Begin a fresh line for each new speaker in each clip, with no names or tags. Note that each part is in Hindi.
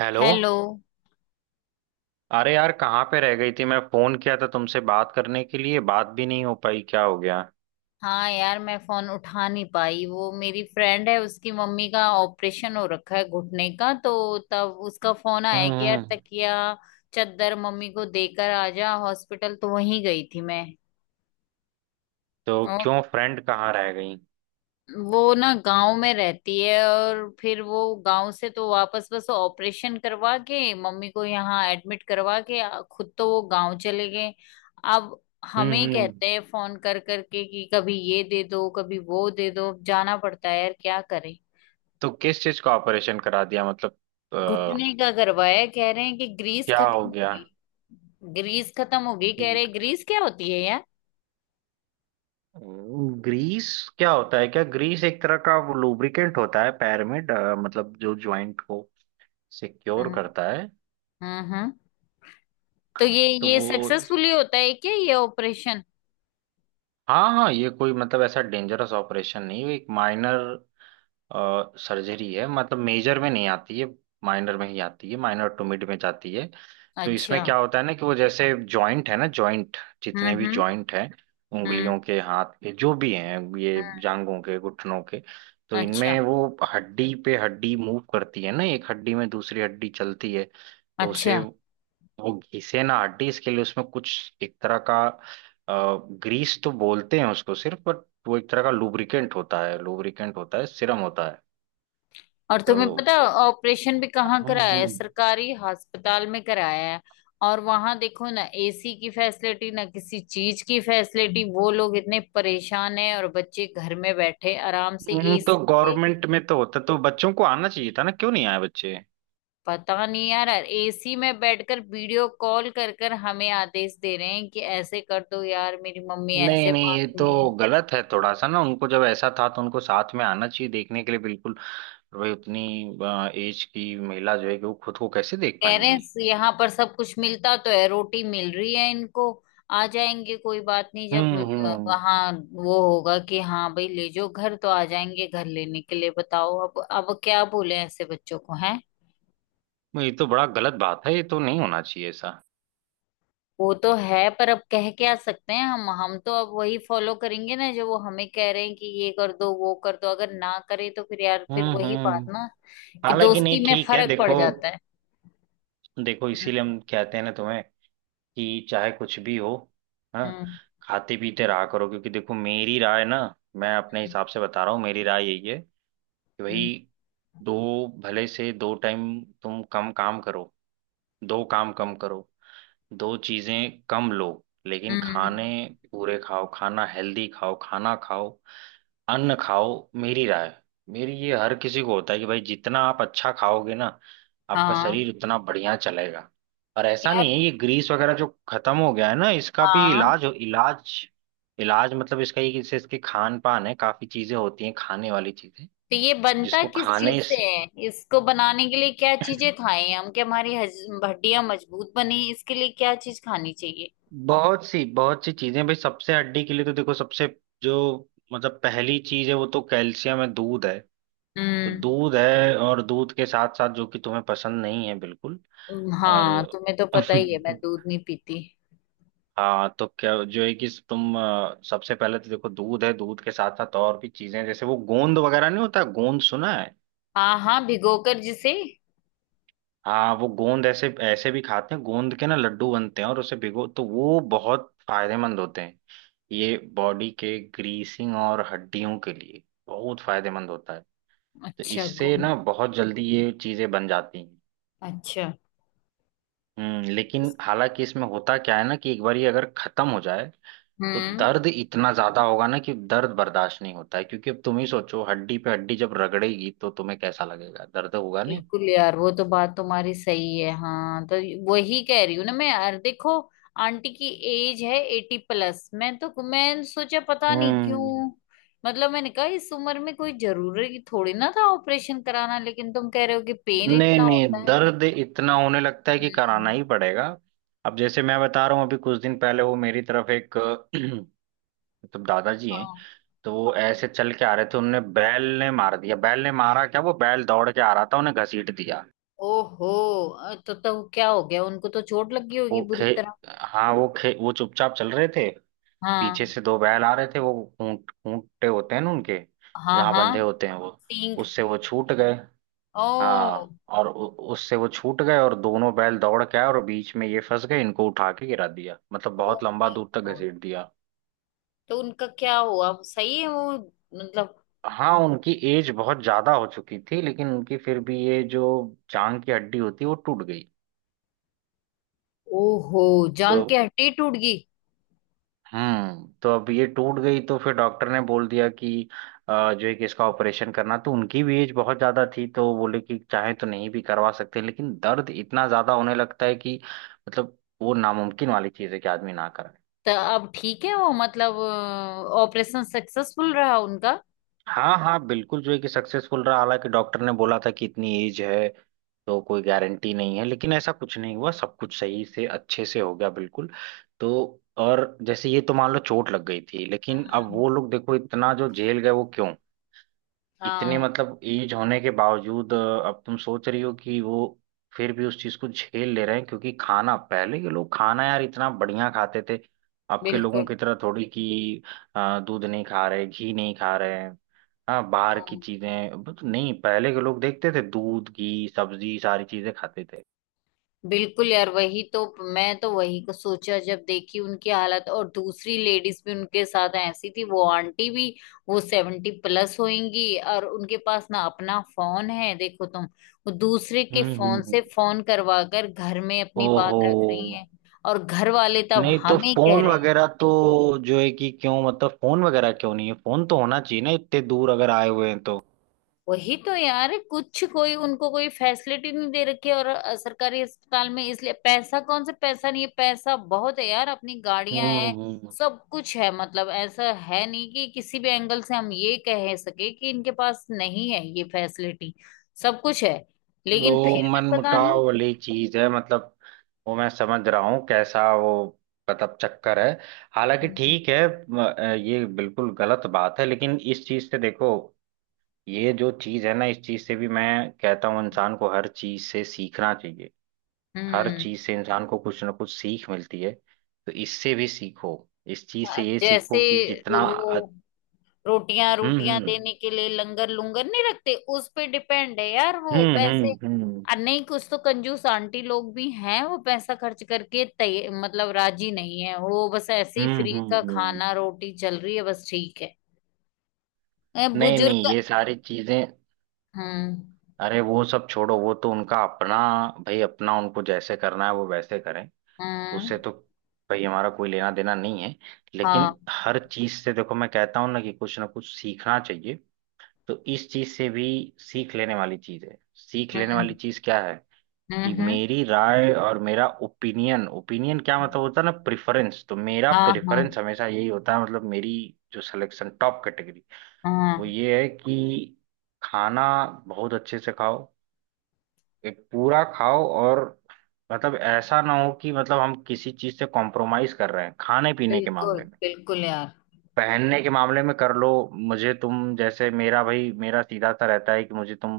हेलो।
हेलो।
अरे यार, कहाँ पे रह गई थी? मैं फोन किया था तुमसे बात करने के लिए, बात भी नहीं हो पाई। क्या हो गया?
हाँ यार, मैं फोन उठा नहीं पाई। वो मेरी फ्रेंड है, उसकी मम्मी का ऑपरेशन हो रखा है घुटने का, तो तब उसका फोन
हम्म
आया कि यार
हम्म।
तकिया चादर मम्मी को देकर आ जा हॉस्पिटल, तो वहीं गई थी मैं।
तो क्यों, फ्रेंड कहाँ रह गई?
वो ना गांव में रहती है, और फिर वो गांव से तो वापस बस ऑपरेशन करवा के मम्मी को यहाँ एडमिट करवा के खुद तो वो गांव चले गए। अब
हम्म
हमें
हम्म।
कहते हैं फोन कर करके कि कभी ये दे दो कभी वो दे दो, अब जाना पड़ता है यार, क्या करें।
तो किस चीज का ऑपरेशन करा दिया मतलब अ,
घुटने का करवाया, कह रहे हैं कि ग्रीस
क्या हो
खत्म
गया?
होगी। ग्रीस खत्म होगी कह रहे हैं, ग्रीस क्या होती है यार?
ग्रीस क्या होता है? क्या ग्रीस एक तरह का वो लुब्रिकेंट होता है? पैर में मतलब जो जॉइंट को सिक्योर
हम्म
करता है।
हम्म हम्म। तो ये
तो
ये
वो,
सक्सेसफुली होता है क्या ये ऑपरेशन?
हाँ हाँ, ये कोई मतलब ऐसा डेंजरस ऑपरेशन नहीं, एक माइनर सर्जरी है। मतलब मेजर में नहीं आती है, माइनर में ही आती है। माइनर टू मिड में जाती है। तो
अच्छा।
इसमें क्या होता है ना, कि वो जैसे जॉइंट है ना, जॉइंट जितने भी
हम्म।
जॉइंट हैं,
हम्म
उंगलियों के, हाथ के, जो भी हैं, ये
हम्म।
जांघों के, घुटनों के, तो
अच्छा।
इनमें वो हड्डी पे हड्डी मूव करती है ना, एक हड्डी में दूसरी हड्डी चलती है। तो उसे
अच्छा,
वो घिसे ना हड्डी, इसके लिए उसमें कुछ एक तरह का, ग्रीस तो बोलते हैं उसको सिर्फ, बट वो एक तरह का लुब्रिकेंट होता है। लुब्रिकेंट होता है, सिरम होता है।
और तुम्हें पता,
तो
ऑपरेशन भी कहाँ
हम्म
कराया है?
हम्म
सरकारी अस्पताल में कराया है। और वहां देखो ना, एसी की फैसिलिटी ना किसी चीज की फैसिलिटी, वो लोग इतने परेशान हैं और बच्चे घर में बैठे आराम से
तो
एसी से।
गवर्नमेंट में तो होता, तो बच्चों को आना चाहिए था ना, क्यों नहीं आए बच्चे?
पता नहीं यार, एसी में बैठकर वीडियो कॉल कर कर हमें आदेश दे रहे हैं कि ऐसे कर दो। यार मेरी मम्मी
नहीं
ऐसे
नहीं,
मांग
ये तो
रही है
गलत है थोड़ा सा ना, उनको जब ऐसा था तो उनको साथ में आना चाहिए देखने के लिए। बिल्कुल भाई, उतनी एज की महिला जो है, कि वो खुद को कैसे देख
कह रहे
पाएंगी?
हैं। यहाँ पर सब कुछ मिलता तो है, रोटी मिल रही है इनको, आ जाएंगे कोई बात नहीं जब।
हम्म,
वहाँ वो होगा कि हाँ भाई ले जाओ घर, तो आ जाएंगे घर लेने के लिए बताओ, अब क्या बोले ऐसे बच्चों को हैं।
ये तो बड़ा गलत बात है, ये तो नहीं होना चाहिए ऐसा।
वो तो है पर अब कह क्या सकते हैं हम तो अब वही फॉलो करेंगे ना जो वो हमें कह रहे हैं कि ये कर दो वो कर दो, अगर ना करे तो फिर यार फिर वही बात
हम्म।
ना कि
हालांकि नहीं,
दोस्ती में
ठीक है,
फर्क पड़
देखो।
जाता है।
देखो इसीलिए
हम्म
हम कहते हैं ना तुम्हें, कि चाहे कुछ भी हो, हाँ,
हम्म।
खाते पीते रहा करो, क्योंकि देखो मेरी राय ना। मैं अपने हिसाब से बता रहा हूँ, मेरी राय यही है कि
हम्म
भाई, दो भले से दो टाइम तुम कम काम करो, दो काम कम करो, दो चीजें कम लो, लेकिन
हम्म।
खाने
हम्म।
पूरे खाओ, खाना हेल्दी खाओ, खाना खाओ, अन्न खाओ। मेरी राय, मेरी ये हर किसी को होता है कि भाई, जितना आप अच्छा खाओगे ना, आपका
हाँ
शरीर हम्म, उतना बढ़िया चलेगा। पर ऐसा
यार।
नहीं है, ये ग्रीस वगैरह जो खत्म हो गया है ना, इसका भी
हाँ।
इलाज हो। इलाज इलाज मतलब इसका ये कि इससे, इसके खान पान है, काफी चीजें होती हैं खाने वाली चीजें,
तो ये बनता
जिसको
किस चीज
खाने
से
से-
है? इसको बनाने के लिए क्या चीजें खाएं हम, कि हमारी हड्डियां मजबूत बने? इसके लिए क्या चीज खानी चाहिए?
बहुत सी चीजें भाई, सबसे हड्डी के लिए तो देखो, सबसे जो मतलब पहली चीज है वो तो कैल्शियम है, दूध है। तो
हम्म।
दूध है, और दूध के साथ साथ, जो कि तुम्हें पसंद नहीं है बिल्कुल।
हाँ
और
तुम्हें तो पता ही है मैं दूध नहीं पीती।
हाँ, तो क्या जो है कि तुम सबसे पहले तो देखो दूध है, दूध के साथ साथ और भी चीजें जैसे वो गोंद वगैरह, नहीं होता गोंद सुना है?
हाँ हाँ, भिगोकर जिसे।
हाँ वो गोंद, ऐसे ऐसे भी खाते हैं, गोंद के ना लड्डू बनते हैं, और उसे भिगो तो वो बहुत फायदेमंद होते हैं। ये बॉडी के ग्रीसिंग और हड्डियों के लिए बहुत फायदेमंद होता है। तो
अच्छा
इससे
गुम।
ना बहुत जल्दी ये चीजें बन जाती हैं।
अच्छा।
लेकिन हालांकि इसमें होता क्या है ना, कि एक बार ये अगर खत्म हो जाए, तो
हम्म।
दर्द इतना ज्यादा होगा ना, कि दर्द बर्दाश्त नहीं होता है। क्योंकि अब तुम ही सोचो, हड्डी पे हड्डी जब रगड़ेगी तो तुम्हें कैसा लगेगा, दर्द होगा नहीं?
बिल्कुल यार, वो तो बात तुम्हारी सही है। हाँ तो वही कह रही हूँ ना मैं यार, देखो आंटी की एज है एटी प्लस। मैं तो मैं सोचा पता नहीं
हम्म।
क्यों, मतलब मैंने कहा इस उम्र में कोई जरूरी थोड़ी ना था ऑपरेशन कराना, लेकिन तुम कह रहे हो कि पेन
नहीं
इतना
नहीं,
होता है।
दर्द इतना होने लगता है कि कराना ही
हम्म।
पड़ेगा। अब जैसे मैं बता रहा हूँ, अभी कुछ दिन पहले वो मेरी तरफ एक मतलब दादाजी हैं,
हाँ।
तो वो ऐसे चल के आ रहे थे, उनने बैल ने मार दिया, बैल ने मारा क्या, वो बैल दौड़ के आ रहा था, उन्हें घसीट दिया।
ओहो। तो क्या हो गया उनको? तो चोट लग गई होगी
वो
बुरी
खे
तरह।
हाँ, वो चुपचाप चल रहे थे, पीछे
हाँ
से दो बैल आ रहे थे। वो खूंटे होते हैं ना उनके,
हाँ।
जहाँ बंधे
हाँ।
होते हैं वो,
सींग।
उससे वो छूट गए। हाँ
ओ।
और उससे वो छूट गए, और दोनों बैल दौड़ के आए और बीच में ये फंस गए, इनको उठा के गिरा दिया, मतलब
ओ
बहुत लंबा
माय
दूर तक
गॉड।
घसीट दिया।
तो उनका क्या हुआ? सही है वो, मतलब?
हाँ, उनकी एज बहुत ज्यादा हो चुकी थी, लेकिन उनकी फिर भी ये जो जांग की हड्डी होती है, वो टूट गई।
ओहो।
तो
जान के हड्डी टूट गई?
हम्म, तो अब ये टूट गई, तो फिर डॉक्टर ने बोल दिया कि जो है कि इसका ऑपरेशन करना, तो उनकी भी एज बहुत ज्यादा थी, तो बोले कि चाहे तो नहीं भी करवा सकते, लेकिन दर्द इतना ज्यादा होने लगता है कि मतलब वो नामुमकिन वाली चीज है कि आदमी ना कराए।
तो अब ठीक है वो, मतलब? ऑपरेशन सक्सेसफुल रहा उनका?
हाँ हाँ, बिल्कुल जो है कि सक्सेसफुल रहा। हालांकि डॉक्टर ने बोला था कि इतनी एज है तो कोई गारंटी नहीं है, लेकिन ऐसा कुछ नहीं हुआ, सब कुछ सही से अच्छे से हो गया बिल्कुल। तो और जैसे ये तो मान लो चोट लग गई थी, लेकिन अब
हाँ
वो लोग देखो इतना जो झेल गए, वो क्यों? इतने
हाँ,
मतलब एज होने के बावजूद अब तुम सोच रही हो कि वो फिर भी उस चीज को झेल ले रहे हैं, क्योंकि खाना, पहले के लोग खाना यार इतना बढ़िया खाते थे। अब के लोगों
बिल्कुल।
की तरह थोड़ी कि दूध नहीं खा रहे, घी नहीं खा रहे हैं। हाँ बाहर की
हाँ,
चीजें बट नहीं, पहले के लोग देखते थे, दूध घी सब्जी सारी चीजें खाते थे।
बिल्कुल यार वही तो। मैं तो वही को सोचा जब देखी उनकी हालत, और दूसरी लेडीज भी उनके साथ ऐसी थी, वो आंटी भी वो सेवेंटी प्लस होंगी। और उनके पास ना अपना फोन है देखो तुम, वो दूसरे के
हम्म हम्म,
फोन से
हम्म।
फोन करवा कर घर में अपनी बात
ओहो।
रख रही है। और घर वाले तब
नहीं तो
हमें कह
फोन
रहे हैं।
वगैरह तो जो है कि, क्यों मतलब फोन वगैरह क्यों नहीं है? फोन तो होना चाहिए ना, इतने दूर अगर आए हुए हैं तो।
वही तो यार, कुछ कोई उनको कोई फैसिलिटी नहीं दे रखी है, और सरकारी अस्पताल में इसलिए पैसा कौन सा, पैसा नहीं है? पैसा बहुत है यार, अपनी गाड़ियां
हम्म
हैं,
हम्म।
सब कुछ है। मतलब ऐसा है नहीं कि किसी भी एंगल से हम ये कह सके कि इनके पास नहीं है ये फैसिलिटी, सब कुछ है। लेकिन फिर
तो
भी
मन
पता नहीं।
मुटाव वाली चीज है मतलब, वो मैं समझ रहा हूँ कैसा वो, मतलब चक्कर है। हालांकि
हम्म
ठीक है, ये बिल्कुल गलत बात है, लेकिन इस चीज से देखो, ये जो चीज है ना, इस चीज से भी मैं कहता हूँ, इंसान को हर चीज से सीखना चाहिए। हर
हम्म।
चीज से इंसान को कुछ ना कुछ सीख मिलती है, तो इससे भी सीखो। इस चीज से ये सीखो
जैसे
कि जितना
वो रोटियां
हम्म
रोटियां
हम्म
देने के लिए लंगर लुंगर नहीं रखते, उस पे डिपेंड है यार वो
हम्म हम्म
पैसे।
हम्म
और नहीं कुछ तो कंजूस आंटी लोग भी हैं, वो पैसा खर्च करके तय मतलब राजी नहीं है, वो बस ऐसे ही
हम्म
फ्री
हम्म
का
हम्म।
खाना रोटी चल रही है बस ठीक है। ए,
नहीं नहीं,
बुजुर्ग।
ये सारी चीजें,
हम्म
अरे वो सब छोड़ो, वो तो उनका अपना, भाई अपना उनको जैसे करना है वो वैसे करें,
हम्म।
उससे तो भाई हमारा कोई लेना देना नहीं है। लेकिन
हाँ।
हर चीज से देखो, मैं कहता हूँ ना कि कुछ ना कुछ सीखना चाहिए। तो इस चीज से भी सीख लेने वाली चीज है। सीख लेने वाली
हम्म
चीज क्या है? कि
हम्म।
मेरी राय, और मेरा ओपिनियन, ओपिनियन क्या मतलब होता है ना, प्रेफरेंस, तो मेरा
हाँ हाँ।
प्रेफरेंस हमेशा यही होता है, मतलब मेरी जो सिलेक्शन टॉप कैटेगरी, वो
हाँ
ये है कि खाना बहुत अच्छे से खाओ, एक पूरा खाओ, और मतलब ऐसा ना हो कि मतलब हम किसी चीज से कॉम्प्रोमाइज कर रहे हैं खाने पीने के
बिल्कुल
मामले में।
बिल्कुल यार।
पहनने के मामले में कर लो। मुझे तुम जैसे, मेरा भाई, मेरा सीधा सा रहता है कि मुझे तुम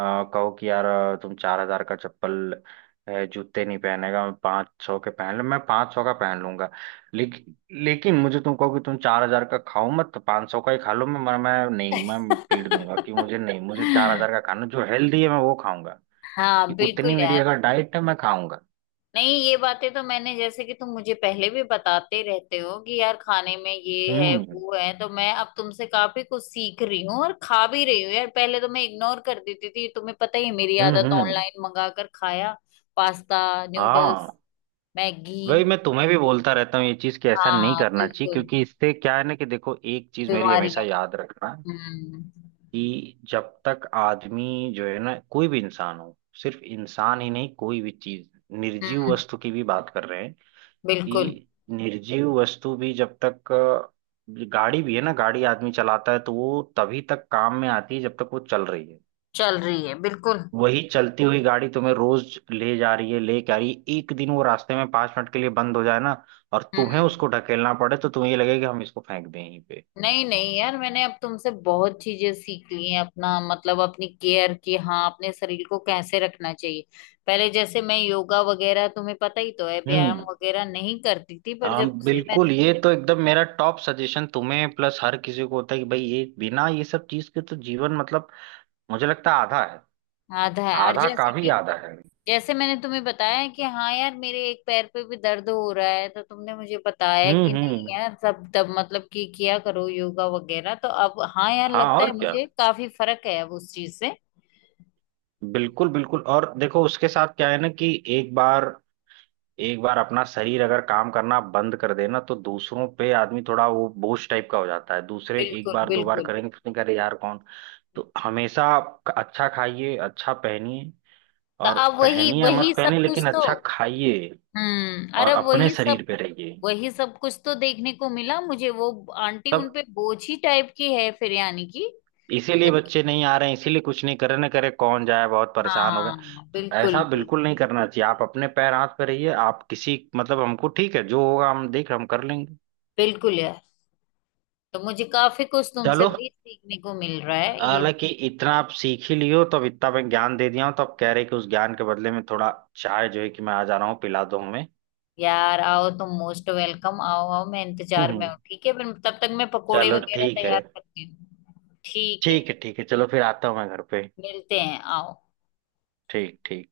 कहो कि यार तुम 4000 का चप्पल है जूते नहीं पहनेगा, मैं 500 के पहन लूँ, मैं 500 का पहन लूंगा। लेकिन लेकिन मुझे तुम कहो कि तुम 4000 का खाओ मत, तो 500 का ही खा लो, मैं नहीं, मैं पीट दूंगा कि मुझे नहीं, मुझे 4000 का खाना जो हेल्दी है, मैं वो खाऊंगा।
हाँ
कि
बिल्कुल
उतनी मेरी
यार।
अगर डाइट है, मैं खाऊंगा।
नहीं ये बातें तो मैंने, जैसे कि तुम मुझे पहले भी बताते रहते हो कि यार खाने में ये है
हम्म
वो है, तो मैं अब तुमसे काफी कुछ सीख रही हूँ और खा भी रही हूँ यार। पहले तो मैं इग्नोर कर देती थी, तुम्हें पता ही है मेरी आदत,
हम्म।
ऑनलाइन मंगा कर खाया पास्ता
हाँ
नूडल्स मैगी।
वही मैं तुम्हें भी बोलता रहता हूँ ये चीज, कि ऐसा नहीं
हाँ
करना चाहिए,
बिल्कुल।
क्योंकि इससे क्या है ना कि देखो, एक चीज मेरी हमेशा
बीमारियां।
याद रखना,
हम्म
कि जब तक आदमी जो है ना, कोई भी इंसान हो, सिर्फ इंसान ही नहीं, कोई भी चीज, निर्जीव
हम्म।
वस्तु की भी बात कर रहे हैं,
बिल्कुल।
कि निर्जीव वस्तु भी जब तक गाड़ी भी है ना, गाड़ी आदमी चलाता है, तो वो तभी तक काम में आती है जब तक वो चल रही है।
चल रही है बिल्कुल।
वही चलती हुई गाड़ी तुम्हें रोज ले जा रही है, ले के आ रही है, एक दिन वो रास्ते में 5 मिनट के लिए बंद हो जाए ना, और तुम्हें
हम्म।
उसको ढकेलना पड़े, तो तुम्हें ये लगे कि हम इसको फेंक दें यहीं पे।
नहीं नहीं यार, मैंने अब तुमसे बहुत चीजें सीख ली हैं, अपना मतलब अपनी केयर की। हाँ अपने शरीर को कैसे रखना चाहिए, पहले जैसे मैं योगा वगैरह तुम्हें पता ही तो है व्यायाम
हम्म।
वगैरह नहीं करती थी, पर
हाँ
जब से
बिल्कुल,
मैंने।
ये तो एकदम मेरा टॉप सजेशन तुम्हें प्लस हर किसी को होता है कि भाई, ये बिना ये सब चीज के तो जीवन मतलब मुझे लगता है आधा है।
आधा है। और
आधा
जैसे
काम ही
कि
आधा है।
जैसे मैंने तुम्हें बताया कि हाँ यार मेरे एक पैर पे भी दर्द हो रहा है, तो तुमने मुझे बताया कि नहीं
हम्म।
यार सब तब मतलब कि किया करो योगा वगैरह, तो अब हाँ यार
हाँ
लगता
और
है
क्या,
मुझे काफी फर्क है अब उस चीज से।
बिल्कुल बिल्कुल, और देखो उसके साथ क्या है ना, कि एक बार, एक बार अपना शरीर अगर काम करना बंद कर देना, तो दूसरों पे आदमी थोड़ा वो बोझ टाइप का हो जाता है। दूसरे एक
बिल्कुल
बार दो बार
बिल्कुल।
करेंगे, तो फिर करें यार कौन? तो हमेशा आप अच्छा खाइए, अच्छा पहनिए,
तो
और
अब वही
पहनिए या
वही
मत
सब
पहने,
कुछ
लेकिन
तो।
अच्छा खाइए
हम्म, अरे
और अपने
वही सब।
शरीर पे रहिए।
वही सब कुछ तो देखने को मिला मुझे, वो आंटी
तब
उनपे बोझ ही टाइप की है फिर, यानी कि
इसीलिए
जबकि।
बच्चे नहीं आ रहे हैं, इसीलिए कुछ नहीं, करे ना करे, कौन जाए, बहुत परेशान हो गए।
हाँ
तो
बिल्कुल
ऐसा बिल्कुल
बिल्कुल।
नहीं करना चाहिए, आप अपने पैर हाथ पे रहिए, आप किसी मतलब हमको ठीक है, जो होगा हम देख, हम कर लेंगे।
बिल्कुल यार। तो मुझे काफी कुछ तुमसे
चलो,
भी सीखने को मिल रहा है ये।
हालांकि इतना आप सीख ही लियो, तो अब इतना मैं ज्ञान दे दिया हूं, तो आप कह रहे हैं कि उस ज्ञान के बदले में थोड़ा चाय जो है कि मैं आ जा रहा हूँ पिला दो हमें।
यार आओ, तुम मोस्ट वेलकम, आओ आओ, मैं इंतजार में हूँ ठीक है? फिर तब तक मैं पकोड़े
चलो
वगैरह
ठीक है।
तैयार करती हूँ ठीक है?
ठीक है ठीक है, चलो फिर आता हूँ मैं घर पे।
मिलते हैं, आओ।
ठीक ठीक।